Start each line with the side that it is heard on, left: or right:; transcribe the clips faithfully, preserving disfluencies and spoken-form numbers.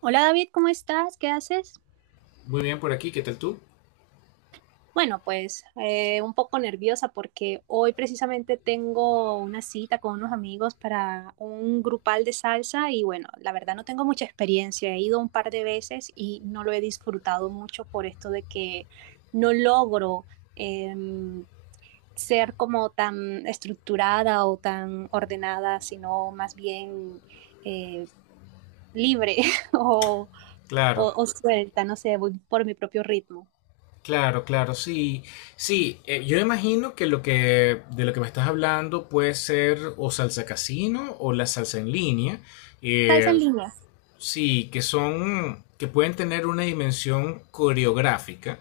right: Hola David, ¿cómo estás? ¿Qué haces?
left: Muy bien por aquí, ¿qué tal tú?
right: Bueno, pues eh, un poco nerviosa porque hoy precisamente tengo una cita con unos amigos para un grupal de salsa y bueno, la verdad no tengo mucha experiencia, he ido un par de veces y no lo he disfrutado mucho por esto de que no logro em, ser como tan estructurada o tan ordenada, sino más bien eh, libre o,
left: Claro,
right: o o suelta, no sé, voy por mi propio ritmo.
left: claro, claro, sí. Sí, eh, yo imagino que lo que de lo que me estás hablando puede ser o salsa casino o la salsa en línea.
right: Salsa en
left: eh,
right: línea.
left: sí, que son que pueden tener una dimensión coreográfica.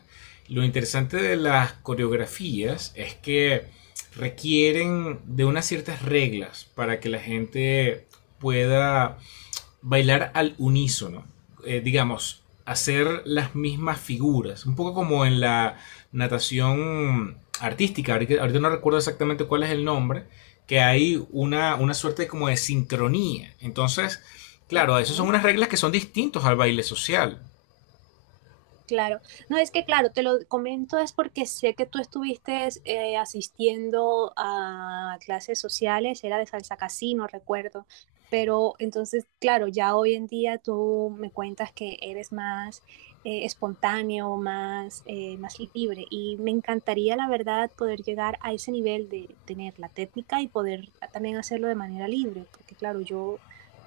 left: Lo interesante de las coreografías es que requieren de unas ciertas reglas para que la gente pueda bailar al unísono, eh, digamos, hacer las mismas figuras, un poco como en la natación artística, ahorita, ahorita no recuerdo exactamente cuál es el nombre, que hay una, una suerte como de sincronía. Entonces, claro,
right: Ok,
left: esas son unas reglas que son distintas al baile social.
right: claro. No, es que claro, te lo comento es porque sé que tú estuviste eh, asistiendo a clases sociales, era de salsa casino, recuerdo. Pero entonces, claro, ya hoy en día tú me cuentas que eres más eh, espontáneo, más, eh, más libre. Y me encantaría, la verdad, poder llegar a ese nivel de tener la técnica y poder también hacerlo de manera libre. Porque, claro, yo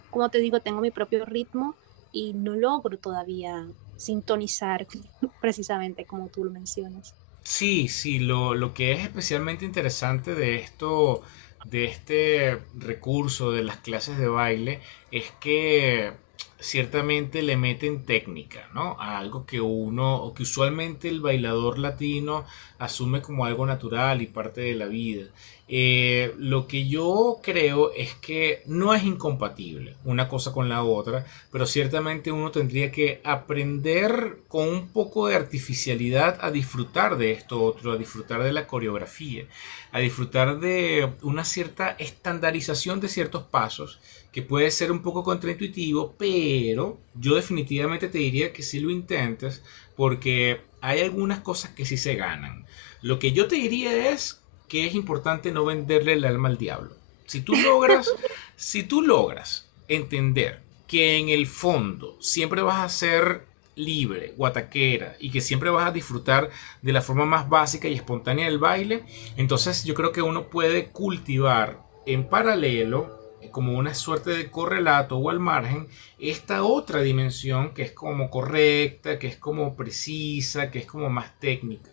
right: como te digo, tengo mi propio ritmo y no logro todavía sintonizar precisamente como tú lo mencionas.
left: Sí, sí, lo, lo que es especialmente interesante de esto, de este recurso de las clases de baile, es que ciertamente le meten técnica, ¿no? A algo que uno, o que usualmente el bailador latino asume como algo natural y parte de la vida. Eh, lo que yo creo es que no es incompatible una cosa con la otra, pero ciertamente uno tendría que aprender con un poco de artificialidad a disfrutar de esto otro, a disfrutar de la coreografía, a disfrutar de una cierta estandarización de ciertos pasos, que puede ser un poco contraintuitivo, pero yo definitivamente te diría que si lo intentes, porque hay algunas cosas que sí se ganan. Lo que yo te diría es que es importante no venderle el alma al diablo. Si tú logras si tú logras entender que en el fondo siempre vas a ser libre, guataquera, y que siempre vas a disfrutar de la forma más básica y espontánea del baile, entonces yo creo que uno puede cultivar en paralelo como una suerte de correlato o al margen esta otra dimensión que es como correcta, que es como precisa, que es como más técnica.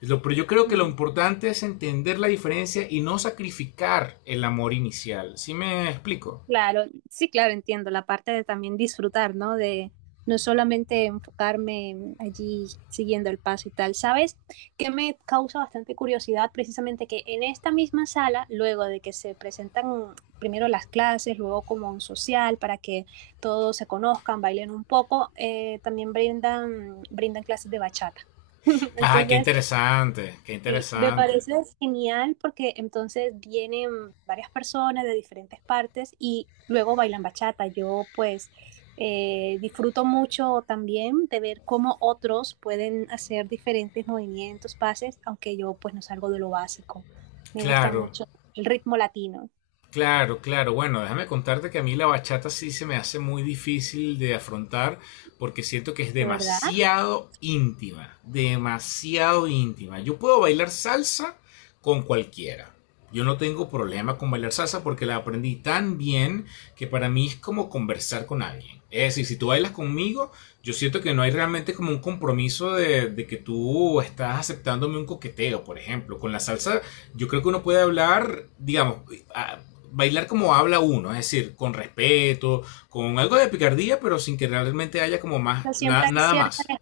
left: Pero yo creo que lo
right: No.
left: importante es entender la diferencia y no sacrificar el amor inicial. ¿Sí me explico?
right: Claro, sí, claro, entiendo la parte de también disfrutar, ¿no? De no solamente enfocarme allí siguiendo el paso y tal. ¿Sabes? Que me causa bastante curiosidad precisamente que en esta misma sala, luego de que se presentan primero las clases, luego como un social para que todos se conozcan, bailen un poco, eh, también brindan, brindan clases de bachata.
left: Ah, qué
right: Entonces,
left: interesante, qué
right: sí, me
left: interesante.
right: parece genial porque entonces vienen varias personas de diferentes partes y luego bailan bachata. Yo pues eh, disfruto mucho también de ver cómo otros pueden hacer diferentes movimientos, pases, aunque yo pues no salgo de lo básico. Me gusta
left: Claro.
right: mucho el ritmo latino,
left: Claro, claro. Bueno, déjame contarte que a mí la bachata sí se me hace muy difícil de afrontar porque siento que es
right: de verdad.
left: demasiado íntima, demasiado íntima. Yo puedo bailar salsa con cualquiera. Yo no tengo problema con bailar salsa porque la aprendí tan bien que para mí es como conversar con alguien. Es decir, si tú bailas conmigo, yo siento que no hay realmente como un compromiso de, de que tú estás aceptándome un coqueteo, por ejemplo. Con la salsa yo creo que uno puede hablar, digamos, a- bailar como habla uno, es decir, con respeto, con algo de picardía, pero sin que realmente haya como más,
right: Sea,
left: na-
right: siempre hay
left: nada
right: cierta,
left: más.
right: leja-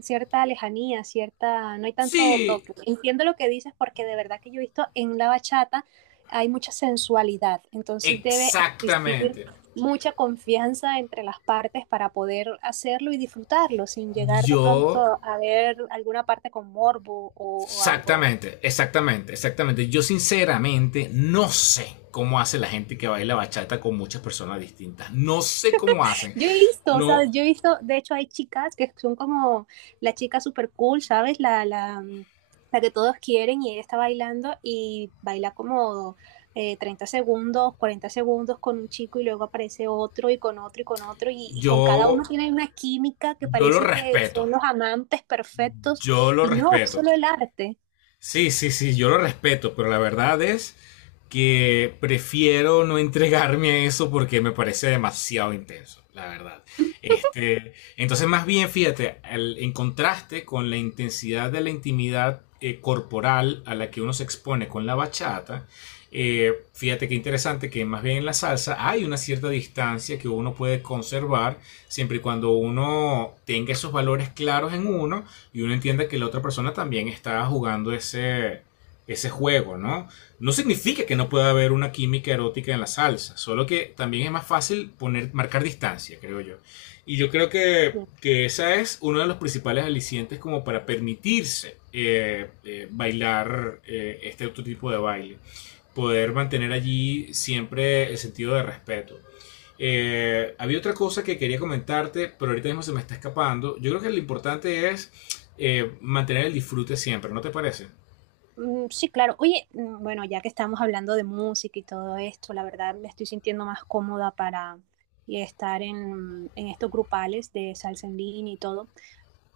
right: cierta lejanía, cierta, no hay tanto
left: Sí,
right: toque. Entiendo lo que dices porque de verdad que yo he visto en la bachata hay mucha sensualidad, entonces debe existir
left: exactamente.
right: mucha confianza entre las partes para poder hacerlo y disfrutarlo sin llegar de
left: Yo,
right: pronto a ver alguna parte con morbo o, o algo.
left: exactamente, exactamente, exactamente. Yo sinceramente no sé cómo hace la gente que baila bachata con muchas personas distintas. No sé cómo hacen.
right: Yo he visto,
left: No,
right: ¿sabes? Yo he visto, de hecho hay chicas que son como la chica super cool, ¿sabes? La, la, mm, la que todos quieren y ella está bailando y baila como eh, treinta segundos, cuarenta segundos con un chico y luego aparece otro y con otro y con otro y, y con cada uno
left: yo,
right: tiene una química que
left: yo lo
right: parece que
left: respeto.
right: son los amantes perfectos
left: Yo lo
right: y no, es
left: respeto.
right: solo el arte.
left: Sí, sí, sí, yo lo respeto, pero la verdad es que prefiero no entregarme a eso porque me parece demasiado intenso, la verdad. Este, entonces, más bien, fíjate, al- en contraste con la intensidad de la intimidad eh, corporal a la que uno se expone con la bachata, eh, fíjate qué interesante que más bien en la salsa hay una cierta distancia que uno puede conservar siempre y cuando uno tenga esos valores claros en uno y uno entienda que la otra persona también está jugando ese, ese juego, ¿no? No significa que no pueda haber una química erótica en la salsa, solo que también es más fácil poner, marcar distancia, creo yo. Y yo creo que, que esa es uno de los principales alicientes como para permitirse eh, eh, bailar eh, este otro tipo de baile. Poder mantener allí siempre el sentido de respeto. Eh, había otra cosa que quería comentarte, pero ahorita mismo se me está escapando. Yo creo que lo importante es eh, mantener el disfrute siempre, ¿no te parece?
right: Mm, sí, claro. Oye, mm, bueno, ya que estamos hablando de música y todo esto, la verdad me estoy sintiendo más cómoda para y estar en, en estos grupales de salsa en línea y todo,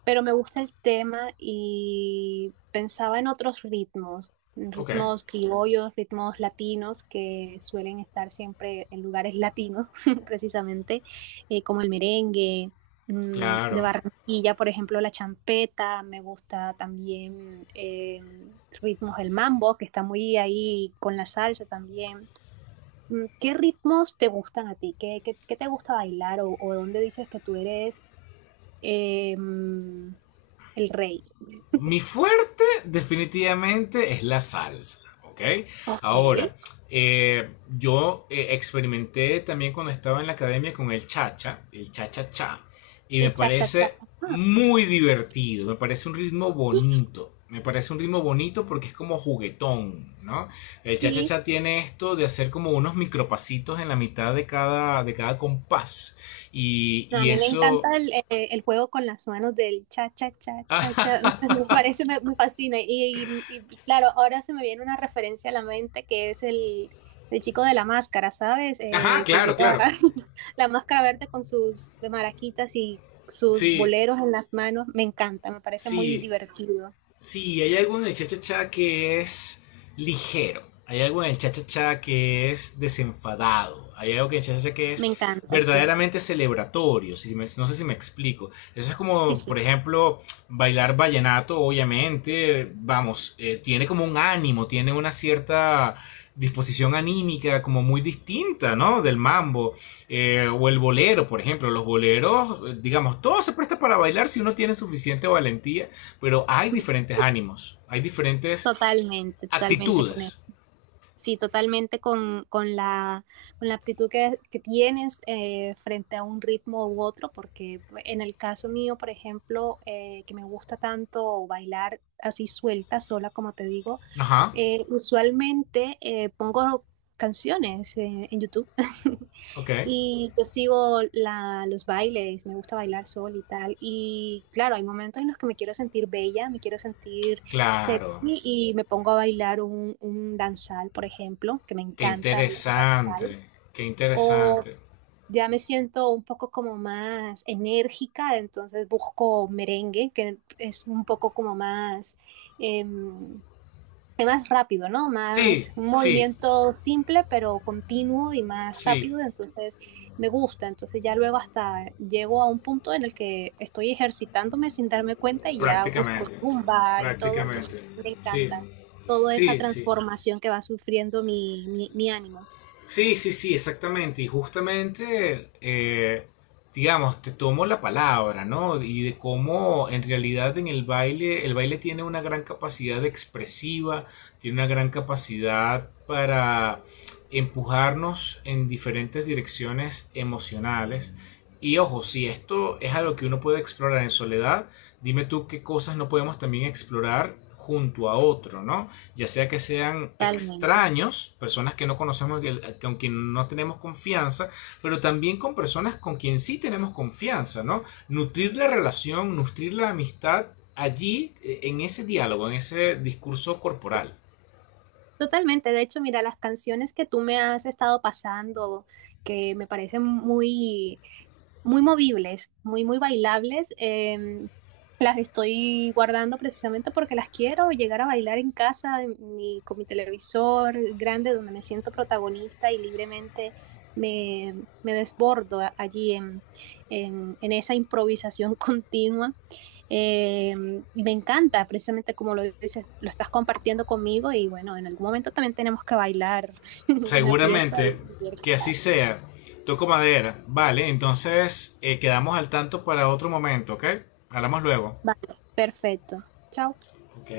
right: pero me gusta el tema y pensaba en otros ritmos, en
left: Ok,
right: ritmos criollos, ritmos latinos que suelen estar siempre en lugares latinos, precisamente, eh, como el merengue, mm, de
left: claro.
right: Barranquilla, por ejemplo, la champeta, me gusta también eh, ritmos del mambo, que está muy ahí con la salsa también. Mm, ¿qué ritmos te gustan a ti? ¿Qué, qué- qué te gusta bailar o, o dónde dices que tú eres eh, el rey.
left: Mi fuerte definitivamente es la salsa, ¿ok?
right: Ok,
left: Ahora, eh, yo eh, experimenté también cuando estaba en la academia con el cha cha, el cha-cha-cha, y me
right: el cha-cha-cha.
left: parece
right: Ah,
left: muy divertido, me parece un ritmo bonito. Me parece un ritmo bonito porque es como juguetón, ¿no? El
right: sí,
left: cha-cha-cha tiene esto de hacer como unos micropasitos en la mitad de cada, de cada compás. Y,
right: no, a
left: y
right: mí me
left: eso...
right: encanta el, eh, el juego con las manos del cha-cha-cha-cha-cha. Me parece, me, me fascina. Y, y- y, claro, ahora se me viene una referencia a la mente que es el, el chico de la máscara, ¿sabes?
left: Ajá,
right: Eh, que
left: claro,
right: lleva
left: claro.
right: la máscara verde con sus maraquitas y sus
left: Sí,
right: boleros en las manos. Me encanta, me parece muy
left: sí,
right: divertido.
left: sí, hay algo en el cha-cha-cha que es ligero. Hay algo en el cha-cha-cha que es desenfadado. Hay algo que en el cha-cha-cha que
right: Me
left: es
right: encanta, sí.
left: verdaderamente celebratorio. Si me- no sé si me explico. Eso es
right: Sí,
left: como,
right: sí,
left: por ejemplo, bailar vallenato, obviamente, vamos, eh, tiene como un ánimo, tiene una cierta disposición anímica como muy distinta, ¿no? Del mambo. Eh, o el bolero, por ejemplo, los boleros, digamos, todo se presta para bailar si uno tiene suficiente valentía, pero hay diferentes ánimos, hay diferentes
right: totalmente, totalmente con
left: actitudes.
right: sí, totalmente con, con, la, con la aptitud que, que tienes eh, frente a un ritmo u otro, porque en el caso mío, por ejemplo, eh, que me gusta tanto bailar así suelta, sola, como te digo,
left: Ajá,
right: eh, usualmente eh, pongo canciones eh, en YouTube.
left: ok,
right: Y yo sigo la, los bailes, me gusta bailar sol y tal. Y claro, hay momentos en los que me quiero sentir bella, me quiero sentir sexy
left: claro,
right: y me pongo a bailar un, un danzal, por ejemplo, que me
left: qué
right: encanta el danzal.
left: interesante, qué
right: O
left: interesante.
right: ya me siento un poco como más enérgica, entonces busco merengue, que es un poco como más... em, es más rápido, ¿no?
left: Sí,
right: Más un
left: sí,
right: movimiento simple, pero continuo y más
left: sí,
right: rápido, entonces me gusta, entonces ya luego hasta llego a un punto en el que estoy ejercitándome sin darme cuenta y ya busco
left: prácticamente,
right: zumba y todo, entonces
left: prácticamente,
right: me
left: sí,
right: encanta toda esa
left: sí, sí.
right: transformación que va sufriendo mi, mi, mi ánimo,
left: Sí, sí, sí, exactamente. Y justamente, eh, digamos, te tomo la palabra, ¿no? Y de cómo en realidad en el baile, el baile tiene una gran capacidad expresiva, tiene una gran capacidad para empujarnos en diferentes direcciones emocionales. Y ojo, si esto es algo que uno puede explorar en soledad, dime tú qué cosas no podemos también explorar junto a otro, ¿no? Ya sea que sean
right: totalmente.
left: extraños, personas que no conocemos, con quien no tenemos confianza, pero también con personas con quien sí tenemos confianza, ¿no? Nutrir la relación, nutrir la amistad allí, eh, en ese diálogo, en ese discurso corporal.
right: Totalmente, de hecho, mira, las canciones que tú me has estado pasando, que me parecen muy muy movibles, muy, muy bailables. Em, las estoy guardando precisamente porque las quiero llegar a bailar en casa, en mi- con mi televisor grande, donde me siento protagonista y libremente me, me desbordo a- allí en, en- en esa improvisación continua. Eh, y me encanta, precisamente como lo dices, lo estás compartiendo conmigo y bueno, en algún momento también tenemos que bailar una pieza
left: Seguramente
right: y, y ver qué
left: que así
right: tal.
left: sea. Toco madera. Vale, entonces eh, quedamos al tanto para otro momento, ¿ok? Hablamos luego.
right: Vale, perfecto. Chao.
left: Ok.